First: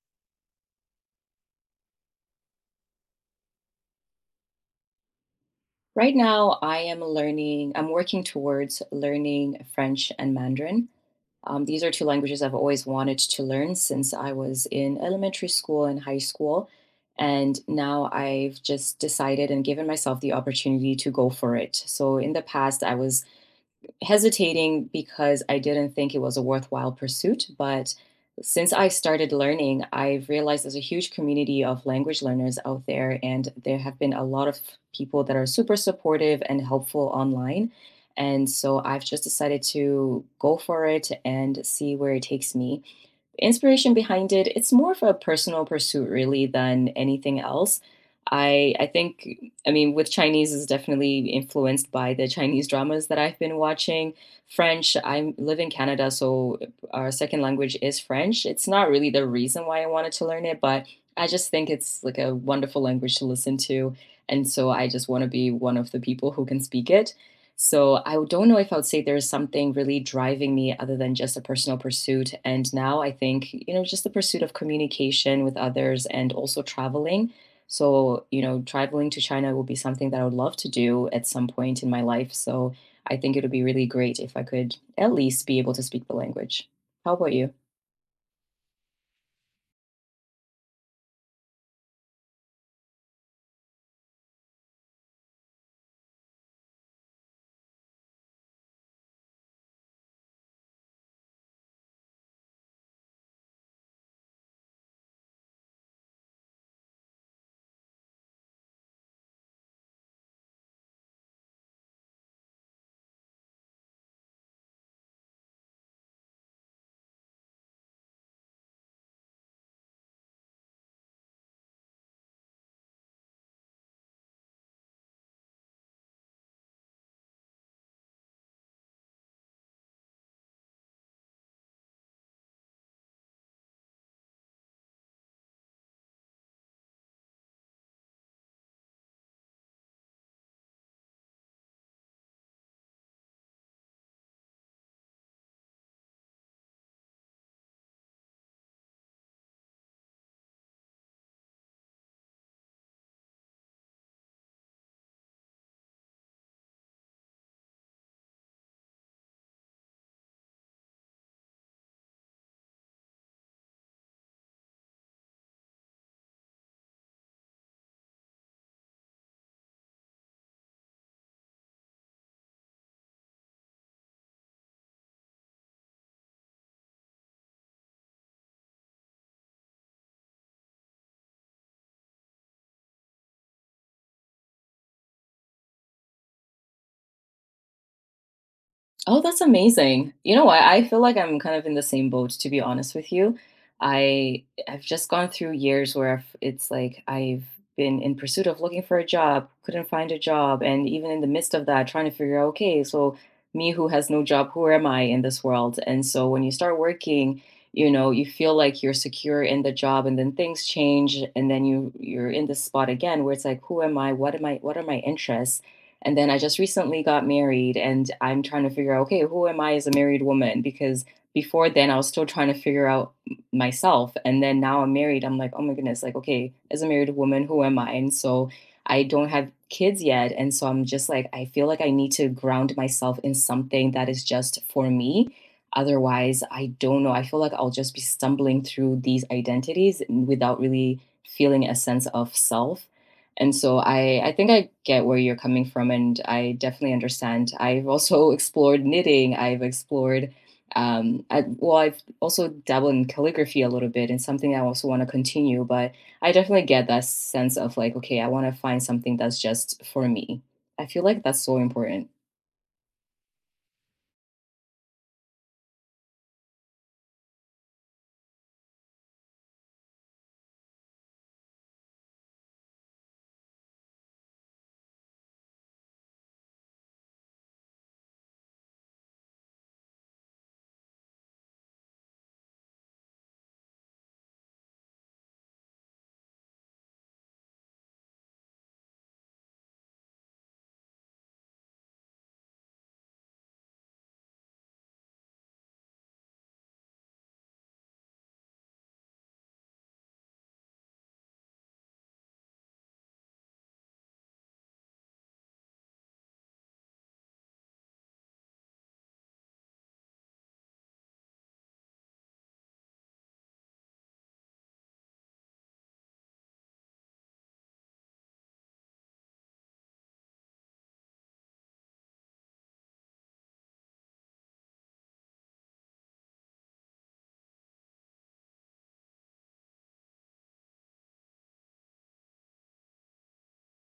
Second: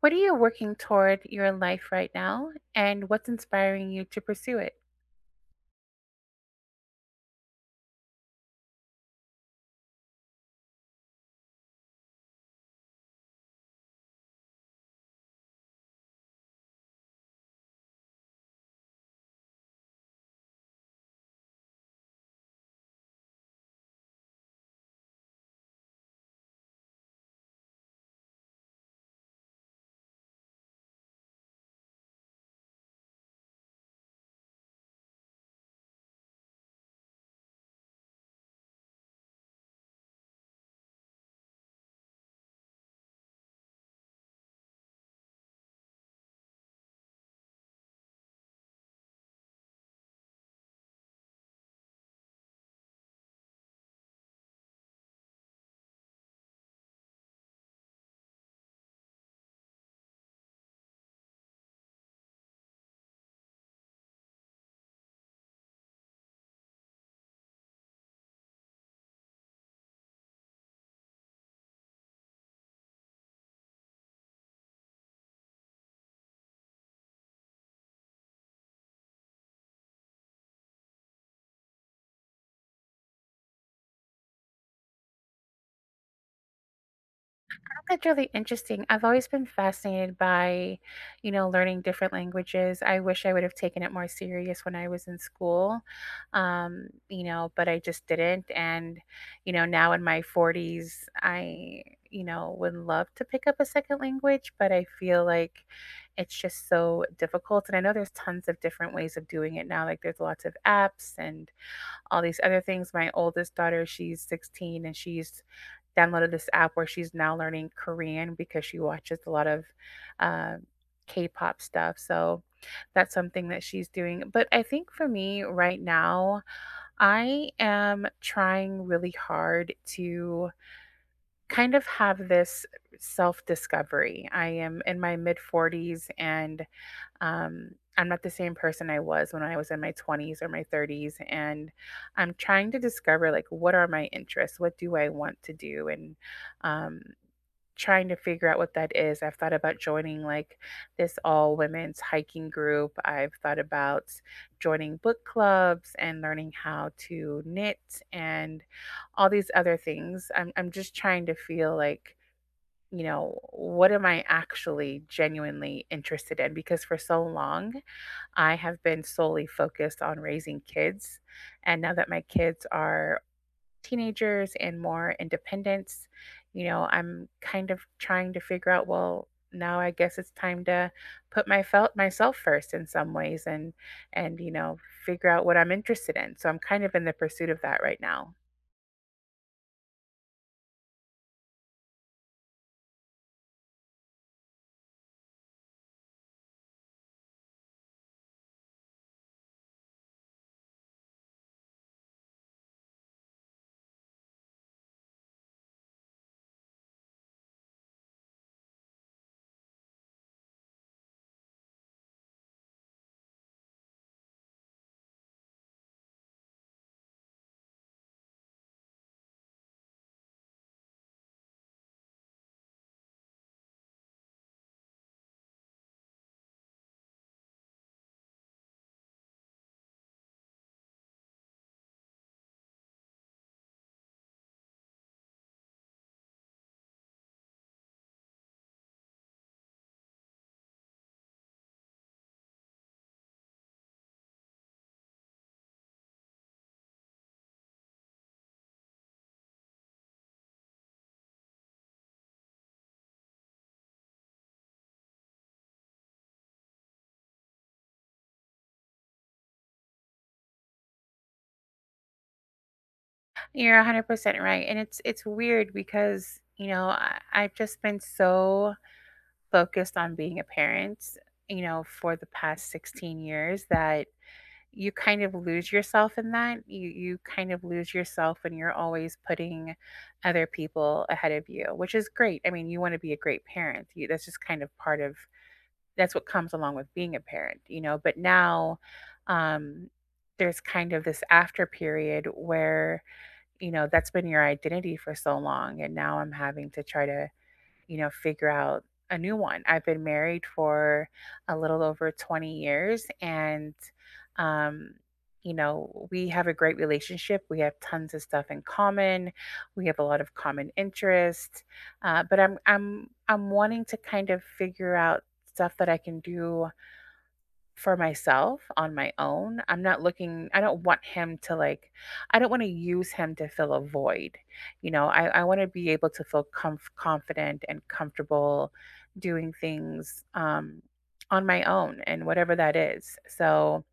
What are you working toward your life right now, and what's inspiring you to pursue it? Right now, I am learning, I'm working towards learning French and Mandarin. These are two languages I've always wanted to learn since I was in elementary school and high school. And now I've just decided and given myself the opportunity to go for it. So in the past, I was hesitating because I didn't think it was a worthwhile pursuit, but since I started learning, I've realized there's a huge community of language learners out there, and there have been a lot of people that are super supportive and helpful online. And so I've just decided to go for it and see where it takes me. Inspiration behind it, it's more of a personal pursuit really than anything else. I think, I mean, with Chinese is definitely influenced by the Chinese dramas that I've been watching. French, I live in Canada, so our second language is French. It's not really the reason why I wanted to learn it, but I just think it's like a wonderful language to listen to. And so I just want to be one of the people who can speak it. So I don't know if I would say there's something really driving me other than just a personal pursuit. And now I think, you know, just the pursuit of communication with others and also traveling. So, you know, traveling to China will be something that I would love to do at some point in my life. So I think it would be really great if I could at least be able to speak the language. How about you? That's really interesting. I've always been fascinated by, you know, learning different languages. I wish I would have taken it more serious when I was in school, you know, but I just didn't. And, you know, now in my 40s, I, you know, would love to pick up a second language, but I feel like it's just so difficult. And I know there's tons of different ways of doing it now. Like there's lots of apps and all these other things. My oldest daughter, she's 16 and she's downloaded this app where she's now learning Korean because she watches a lot of um K-pop stuff. So that's something that she's doing. But I think for me right now, I am trying really hard to kind of have this self discovery. I am in my mid 40s and um, I'm not the same person I was when I was in my 20s or my 30s. And I'm trying to discover like, what are my interests? What do I want to do? And um, trying to figure out what that is. I've thought about joining like this all women's hiking group. I've thought about joining book clubs and learning how to knit and all these other things. I'm just trying to feel like, you know, what am I actually genuinely interested in? Because for so long, I have been solely focused on raising kids. And now that my kids are teenagers and more independence, you know, I'm kind of trying to figure out, well, now I guess it's time to put my felt myself first in some ways and you know figure out what I'm interested in. So I'm kind of in the pursuit of that right now. Oh, that's amazing. You know what? I feel like I'm kind of in the same boat, to be honest with you. I've just gone through years where it's like I've been in pursuit of looking for a job, couldn't find a job, and even in the midst of that, trying to figure out, okay, so me who has no job, who am I in this world? And so when you start working, you know, you feel like you're secure in the job, and then things change, and then you're in this spot again where it's like, who am I? What am I? What are my interests? And then I just recently got married and I'm trying to figure out, okay, who am I as a married woman? Because before then I was still trying to figure out myself. And then now I'm married. I'm like, oh my goodness, like, okay, as a married woman, who am I? And so I don't have kids yet. And so I'm just like, I feel like I need to ground myself in something that is just for me. Otherwise, I don't know. I feel like I'll just be stumbling through these identities without really feeling a sense of self. And so I think I get where you're coming from, and I definitely understand. I've also explored knitting. I've explored, well, I've also dabbled in calligraphy a little bit, and something I also want to continue. But I definitely get that sense of like, okay, I want to find something that's just for me. I feel like that's so important. You're 100% right and it's weird because you know I've just been so focused on being a parent, you know, for the past 16 years that you kind of lose yourself in that. You kind of lose yourself when you're always putting other people ahead of you, which is great. I mean, you want to be a great parent. You, that's just kind of part of that's what comes along with being a parent, you know. But now um there's kind of this after period where, you know, that's been your identity for so long and now I'm having to try to you know, figure out a new one. I've been married for a little over 20 years and um you know, we have a great relationship. We have tons of stuff in common. We have a lot of common interests. But I'm wanting to kind of figure out stuff that I can do for myself on my own. I'm not looking, I don't want him to like, I don't want to use him to fill a void. You know, I want to be able to feel confident and comfortable doing things on my own and whatever that is. So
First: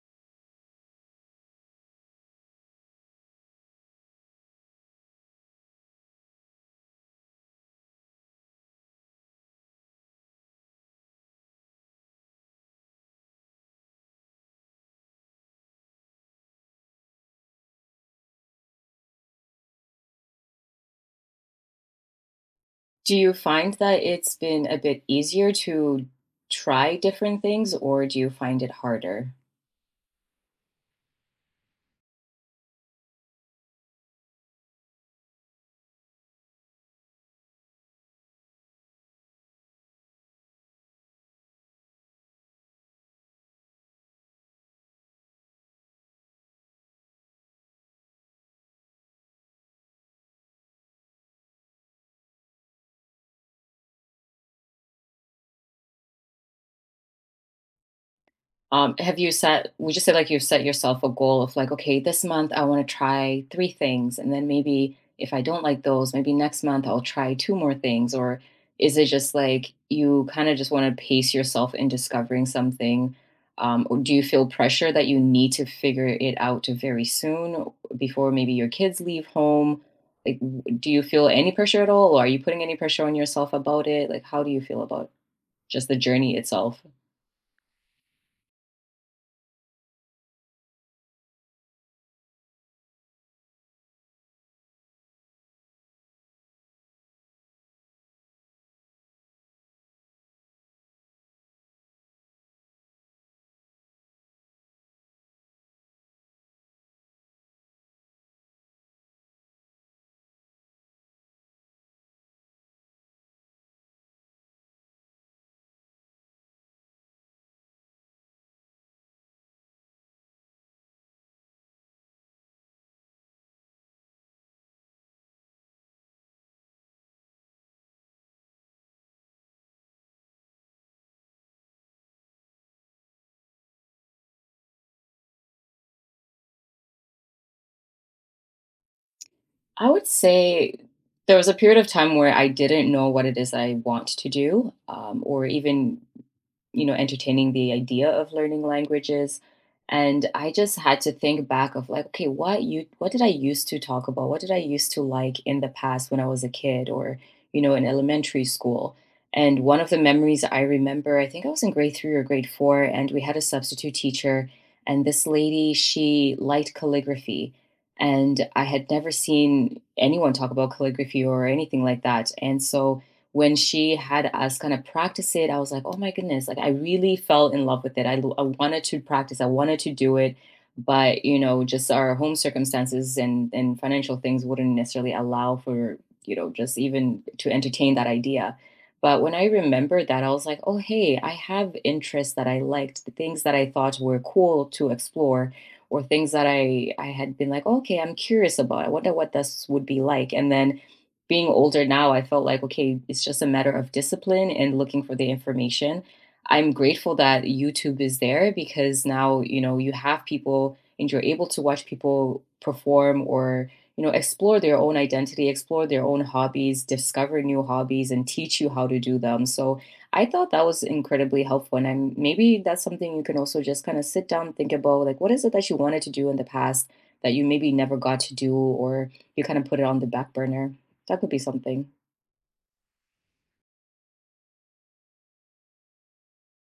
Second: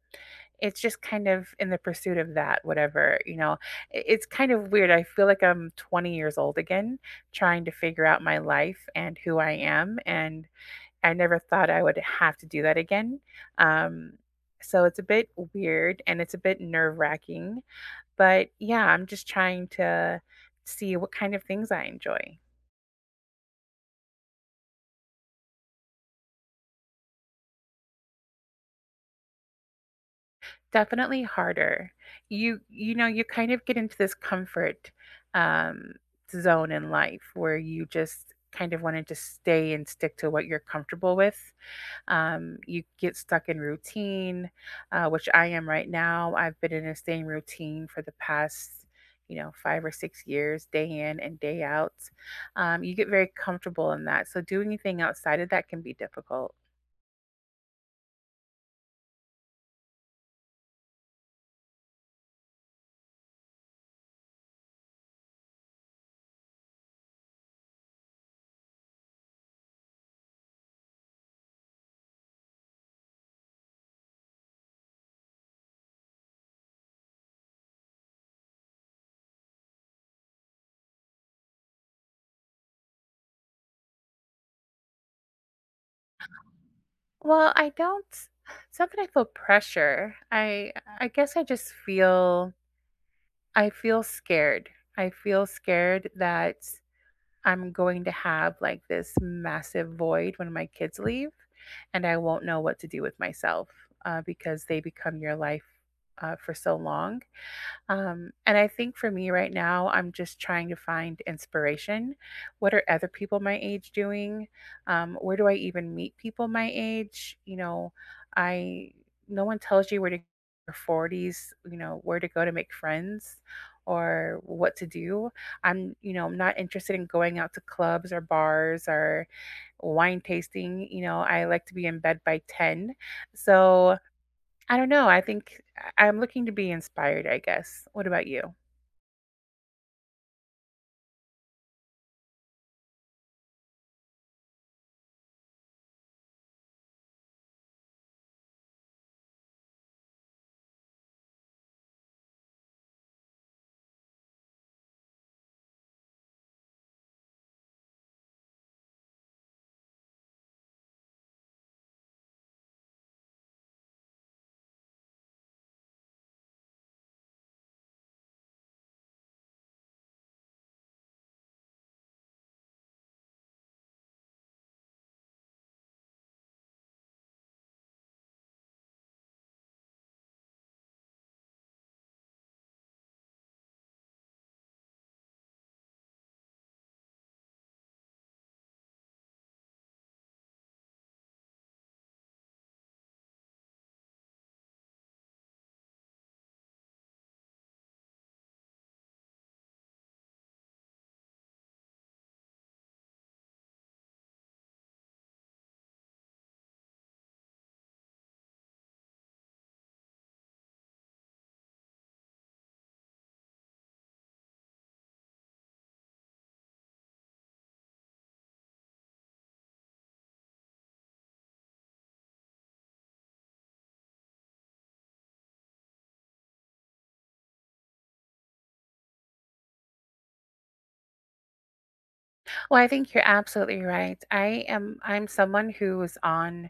it's just kind of in the pursuit of that, whatever, you know, it's kind of weird. I feel like I'm 20 years old again, trying to figure out my life and who I am. And I never thought I would have to do that again. Um, so it's a bit weird and it's a bit nerve wracking. But yeah, I'm just trying to see what kind of things I enjoy. Do you find that it's been a bit easier to try different things, or do you find it harder? Definitely harder. You know you kind of get into this comfort um, zone in life where you just kind of want to just stay and stick to what you're comfortable with. You get stuck in routine, which I am right now. I've been in the same routine for the past, you know, 5 or 6 years, day in and day out. You get very comfortable in that. So doing anything outside of that can be difficult. Would you say like you've set yourself a goal of like, okay, this month I want to try three things. And then maybe if I don't like those, maybe next month I'll try two more things. Or is it just like you kind of just want to pace yourself in discovering something? Or do you feel pressure that you need to figure it out very soon before maybe your kids leave home? Like, do you feel any pressure at all? Or are you putting any pressure on yourself about it? Like, how do you feel about just the journey itself? Well, I don't. It's not that I feel pressure. I guess I just feel I feel scared. I feel scared that I'm going to have like this massive void when my kids leave, and I won't know what to do with myself because they become your life for so long and I think for me right now, I'm just trying to find inspiration. What are other people my age doing? Where do I even meet people my age? You know, I no one tells you where to go in your 40s, you know, where to go to make friends or what to do. I'm, you know, I'm not interested in going out to clubs or bars or wine tasting. You know, I like to be in bed by 10. So I don't know, I think I am looking to be inspired, I guess. What about you? I would say there was a period of time where I didn't know what it is I want to do, or even, you know, entertaining the idea of learning languages. And I just had to think back of like, okay, what did I used to talk about? What did I used to like in the past when I was a kid or, you know, in elementary school? And one of the memories I remember, I think I was in grade three or grade four, and we had a substitute teacher. And this lady, she liked calligraphy. And I had never seen anyone talk about calligraphy or anything like that. And so when she had us kind of practice it, I was like, oh my goodness, like I really fell in love with it. I wanted to practice, I wanted to do it, but you know, just our home circumstances and financial things wouldn't necessarily allow for, you know, just even to entertain that idea. But when I remembered that, I was like, oh hey, I have interests that I liked, the things that I thought were cool to explore. Or things that I had been like, "Oh, okay, I'm curious about. I wonder what this would be like." And then being older now, I felt like, okay, it's just a matter of discipline and looking for the information. I'm grateful that YouTube is there because now, you know, you have people and you're able to watch people perform or, you know, explore their own identity, explore their own hobbies, discover new hobbies and teach you how to do them. So I thought that was incredibly helpful. And maybe that's something you can also just kind of sit down and think about like, what is it that you wanted to do in the past that you maybe never got to do or you kind of put it on the back burner? That could be something. Well, I think you're absolutely right. I'm someone who is on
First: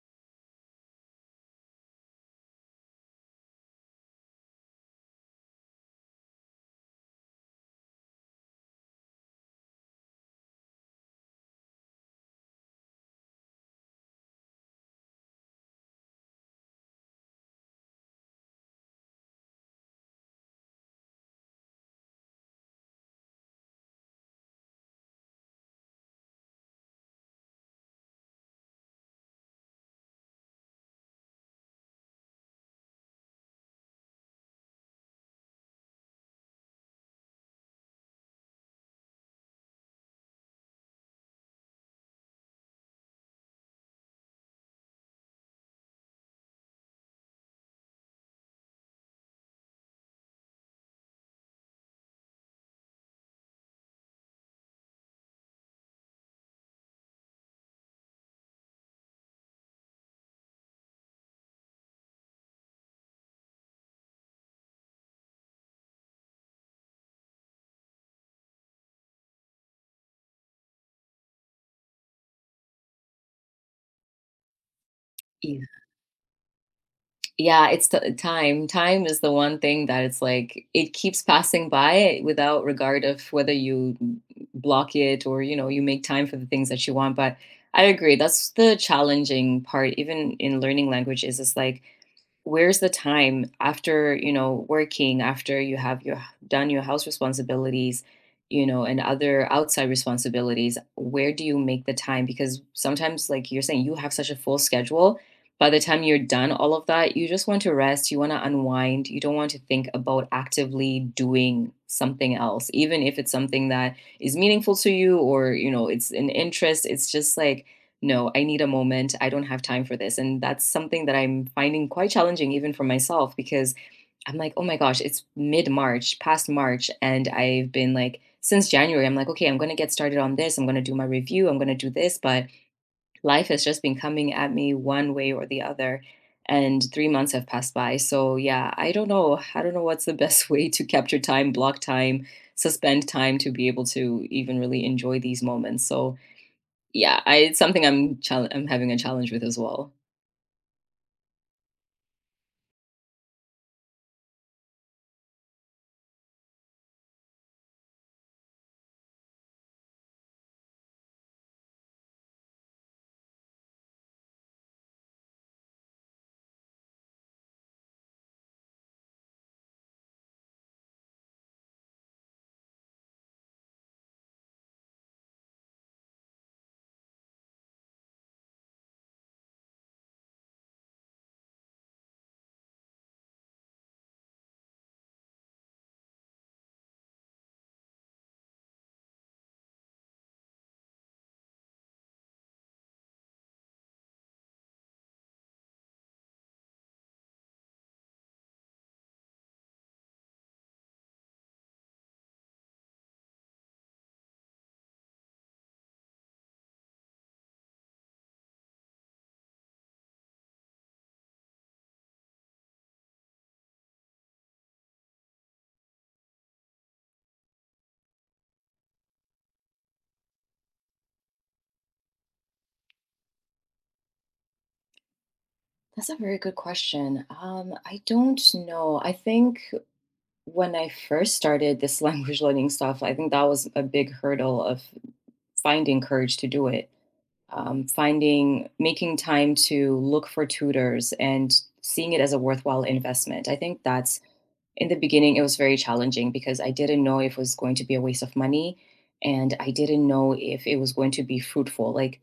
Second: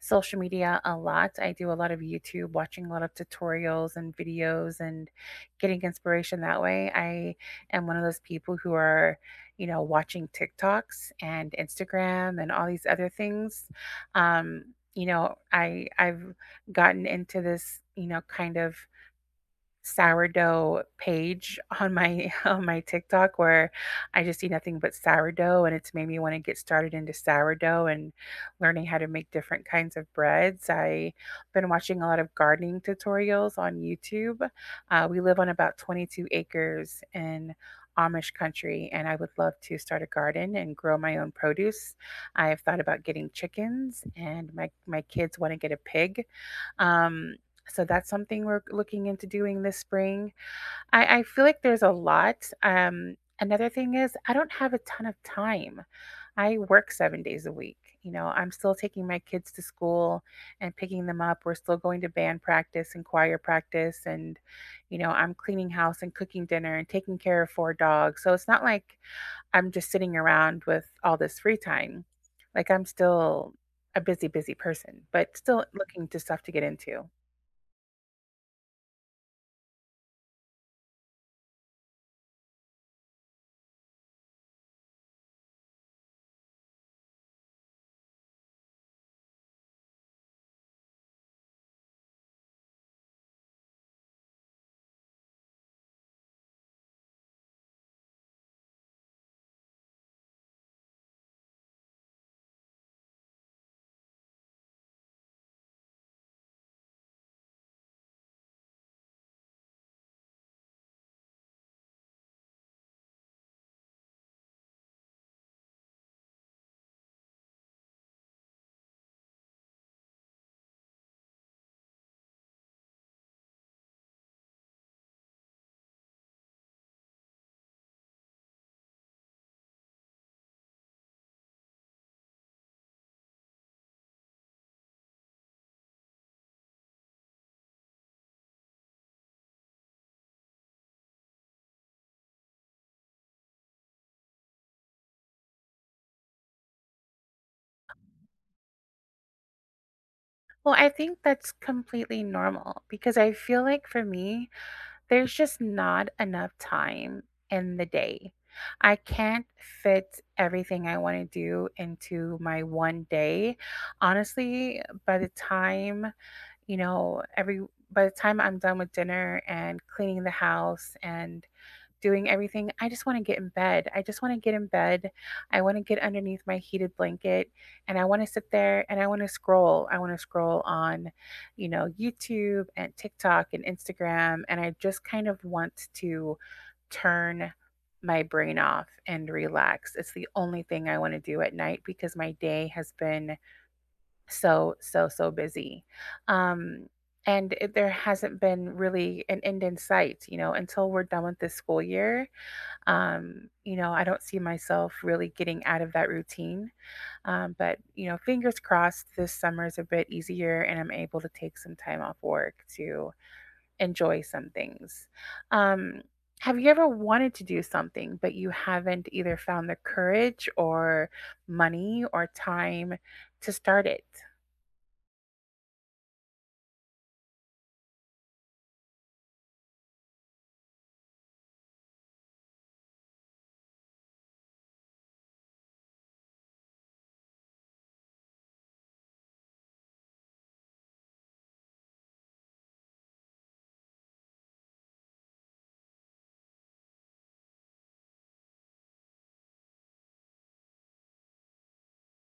social media a lot. I do a lot of YouTube, watching a lot of tutorials and videos and getting inspiration that way. I am one of those people who are, you know, watching TikToks and Instagram and all these other things. Um, you know, I I've gotten into this, you know, kind of sourdough page on my on my TikTok where I just see nothing but sourdough and it's made me want to get started into sourdough and learning how to make different kinds of breads. I've been watching a lot of gardening tutorials on YouTube. We live on about 22 acres in Amish country and I would love to start a garden and grow my own produce. I have thought about getting chickens and my kids want to get a pig. Um, so that's something we're looking into doing this spring. I feel like there's a lot. Another thing is, I don't have a ton of time. I work 7 days a week. You know, I'm still taking my kids to school and picking them up. We're still going to band practice and choir practice. And, you know, I'm cleaning house and cooking dinner and taking care of 4 dogs. So it's not like I'm just sitting around with all this free time. Like I'm still a busy, busy person, but Yeah. still looking to stuff to get into. Yeah, it's the time. Time is the one thing that it's like it keeps passing by without regard of whether you block it or, you know, you make time for the things that you want. But I agree, that's the challenging part, even in learning languages. It's like, where's the time after, you know, working, after you have your done your house responsibilities, you know, and other outside responsibilities? Where do you make the time? Because sometimes, like you're saying, you have such a full schedule. By the time you're done all of that, you just want to rest, you want to unwind, you don't want to think about actively doing something else, even if it's something that is meaningful to you, or, you know, it's an interest. It's just like, no, I need a moment. I don't have time for this. And that's something that I'm finding quite challenging, even for myself, because I'm like, oh my gosh, it's mid March, past March. And I've been like, since January, I'm like, okay, I'm going to get started on this. I'm going to do my review. I'm going to do this. But life has just been coming at me one way or the other. And 3 months have passed by. So yeah, I don't know. I don't know what's the best way to capture time, block time, suspend time to be able to even really enjoy these moments. So yeah, I it's something I'm having a challenge with as well. Well, I think that's completely normal because I feel like for me, there's just not enough time in the day. I can't fit everything I want to do into my one day. Honestly, by the time, you know, every by the time I'm done with dinner and cleaning the house and doing everything, I just wanna get in bed. I just wanna get in bed. I wanna get underneath my heated blanket and I wanna sit there and I wanna scroll. I wanna scroll on, you know, YouTube and TikTok and Instagram. And I just kind of want to turn my brain off and relax. It's the only thing I want to do at night because my day has been so, so, so busy. Um, and it, there hasn't been really an end in sight, you know, until we're done with this school year. You know, I don't see myself really getting out of that routine. But, you know, fingers crossed this summer is a bit easier and I'm able to take some time off work to enjoy some things. Um, have you ever wanted to do something, but you haven't either found the courage or money or time to start it? That's a very good question. I don't know. I think when I first started this language learning stuff, I think that was a big hurdle of finding courage to do it. Making time to look for tutors and seeing it as a worthwhile investment. I think that's in the beginning, it was very challenging because I didn't know if it was going to be a waste of money and I didn't know if it was going to be fruitful. Like,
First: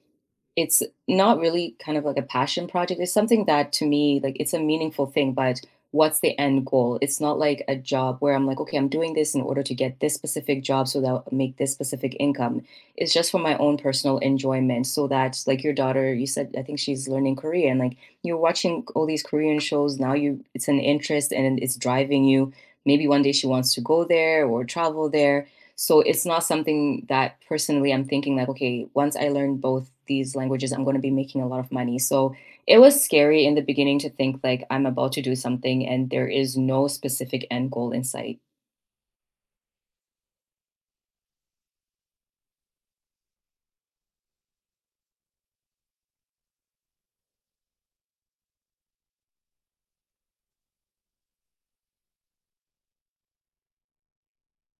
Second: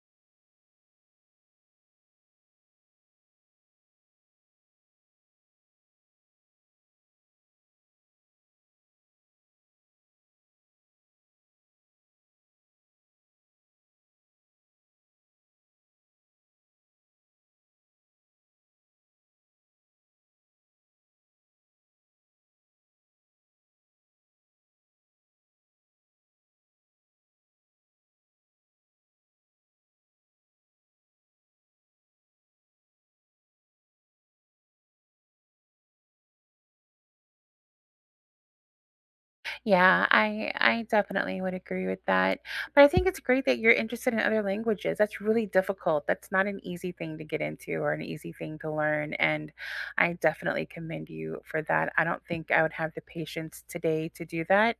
it's not really kind of like a passion project. It's something that to me, like, it's a meaningful thing, but what's the end goal? It's not like a job where I'm like, okay, I'm doing this in order to get this specific job so that I'll make this specific income. It's just for my own personal enjoyment so that, like, your daughter, you said, I think she's learning Korean. Like, you're watching all these Korean shows now, you it's an interest and it's driving you. Maybe one day she wants to go there or travel there. So it's not something that personally I'm thinking like, okay, once I learn both these languages, I'm going to be making a lot of money. So it was scary in the beginning to think like I'm about to do something and there is no specific end goal in sight. Yeah, I definitely would agree with that. But I think it's great that you're interested in other languages. That's really difficult. That's not an easy thing to get into or an easy thing to learn. And I definitely commend you for that. I don't think I would have the patience today to do that,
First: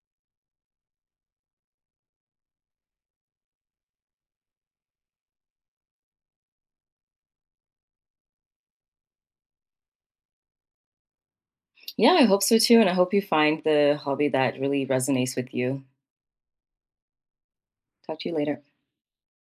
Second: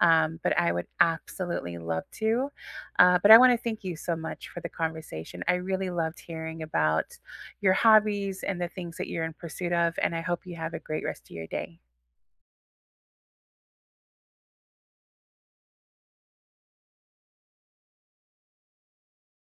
but I would absolutely love to. But I want to thank you so much for the conversation. I really loved hearing about your hobbies and the things that you're in pursuit of. And I hope you have a great rest of your day. Yeah, I hope so too. And I hope you find the hobby that really resonates with you. Talk to you later.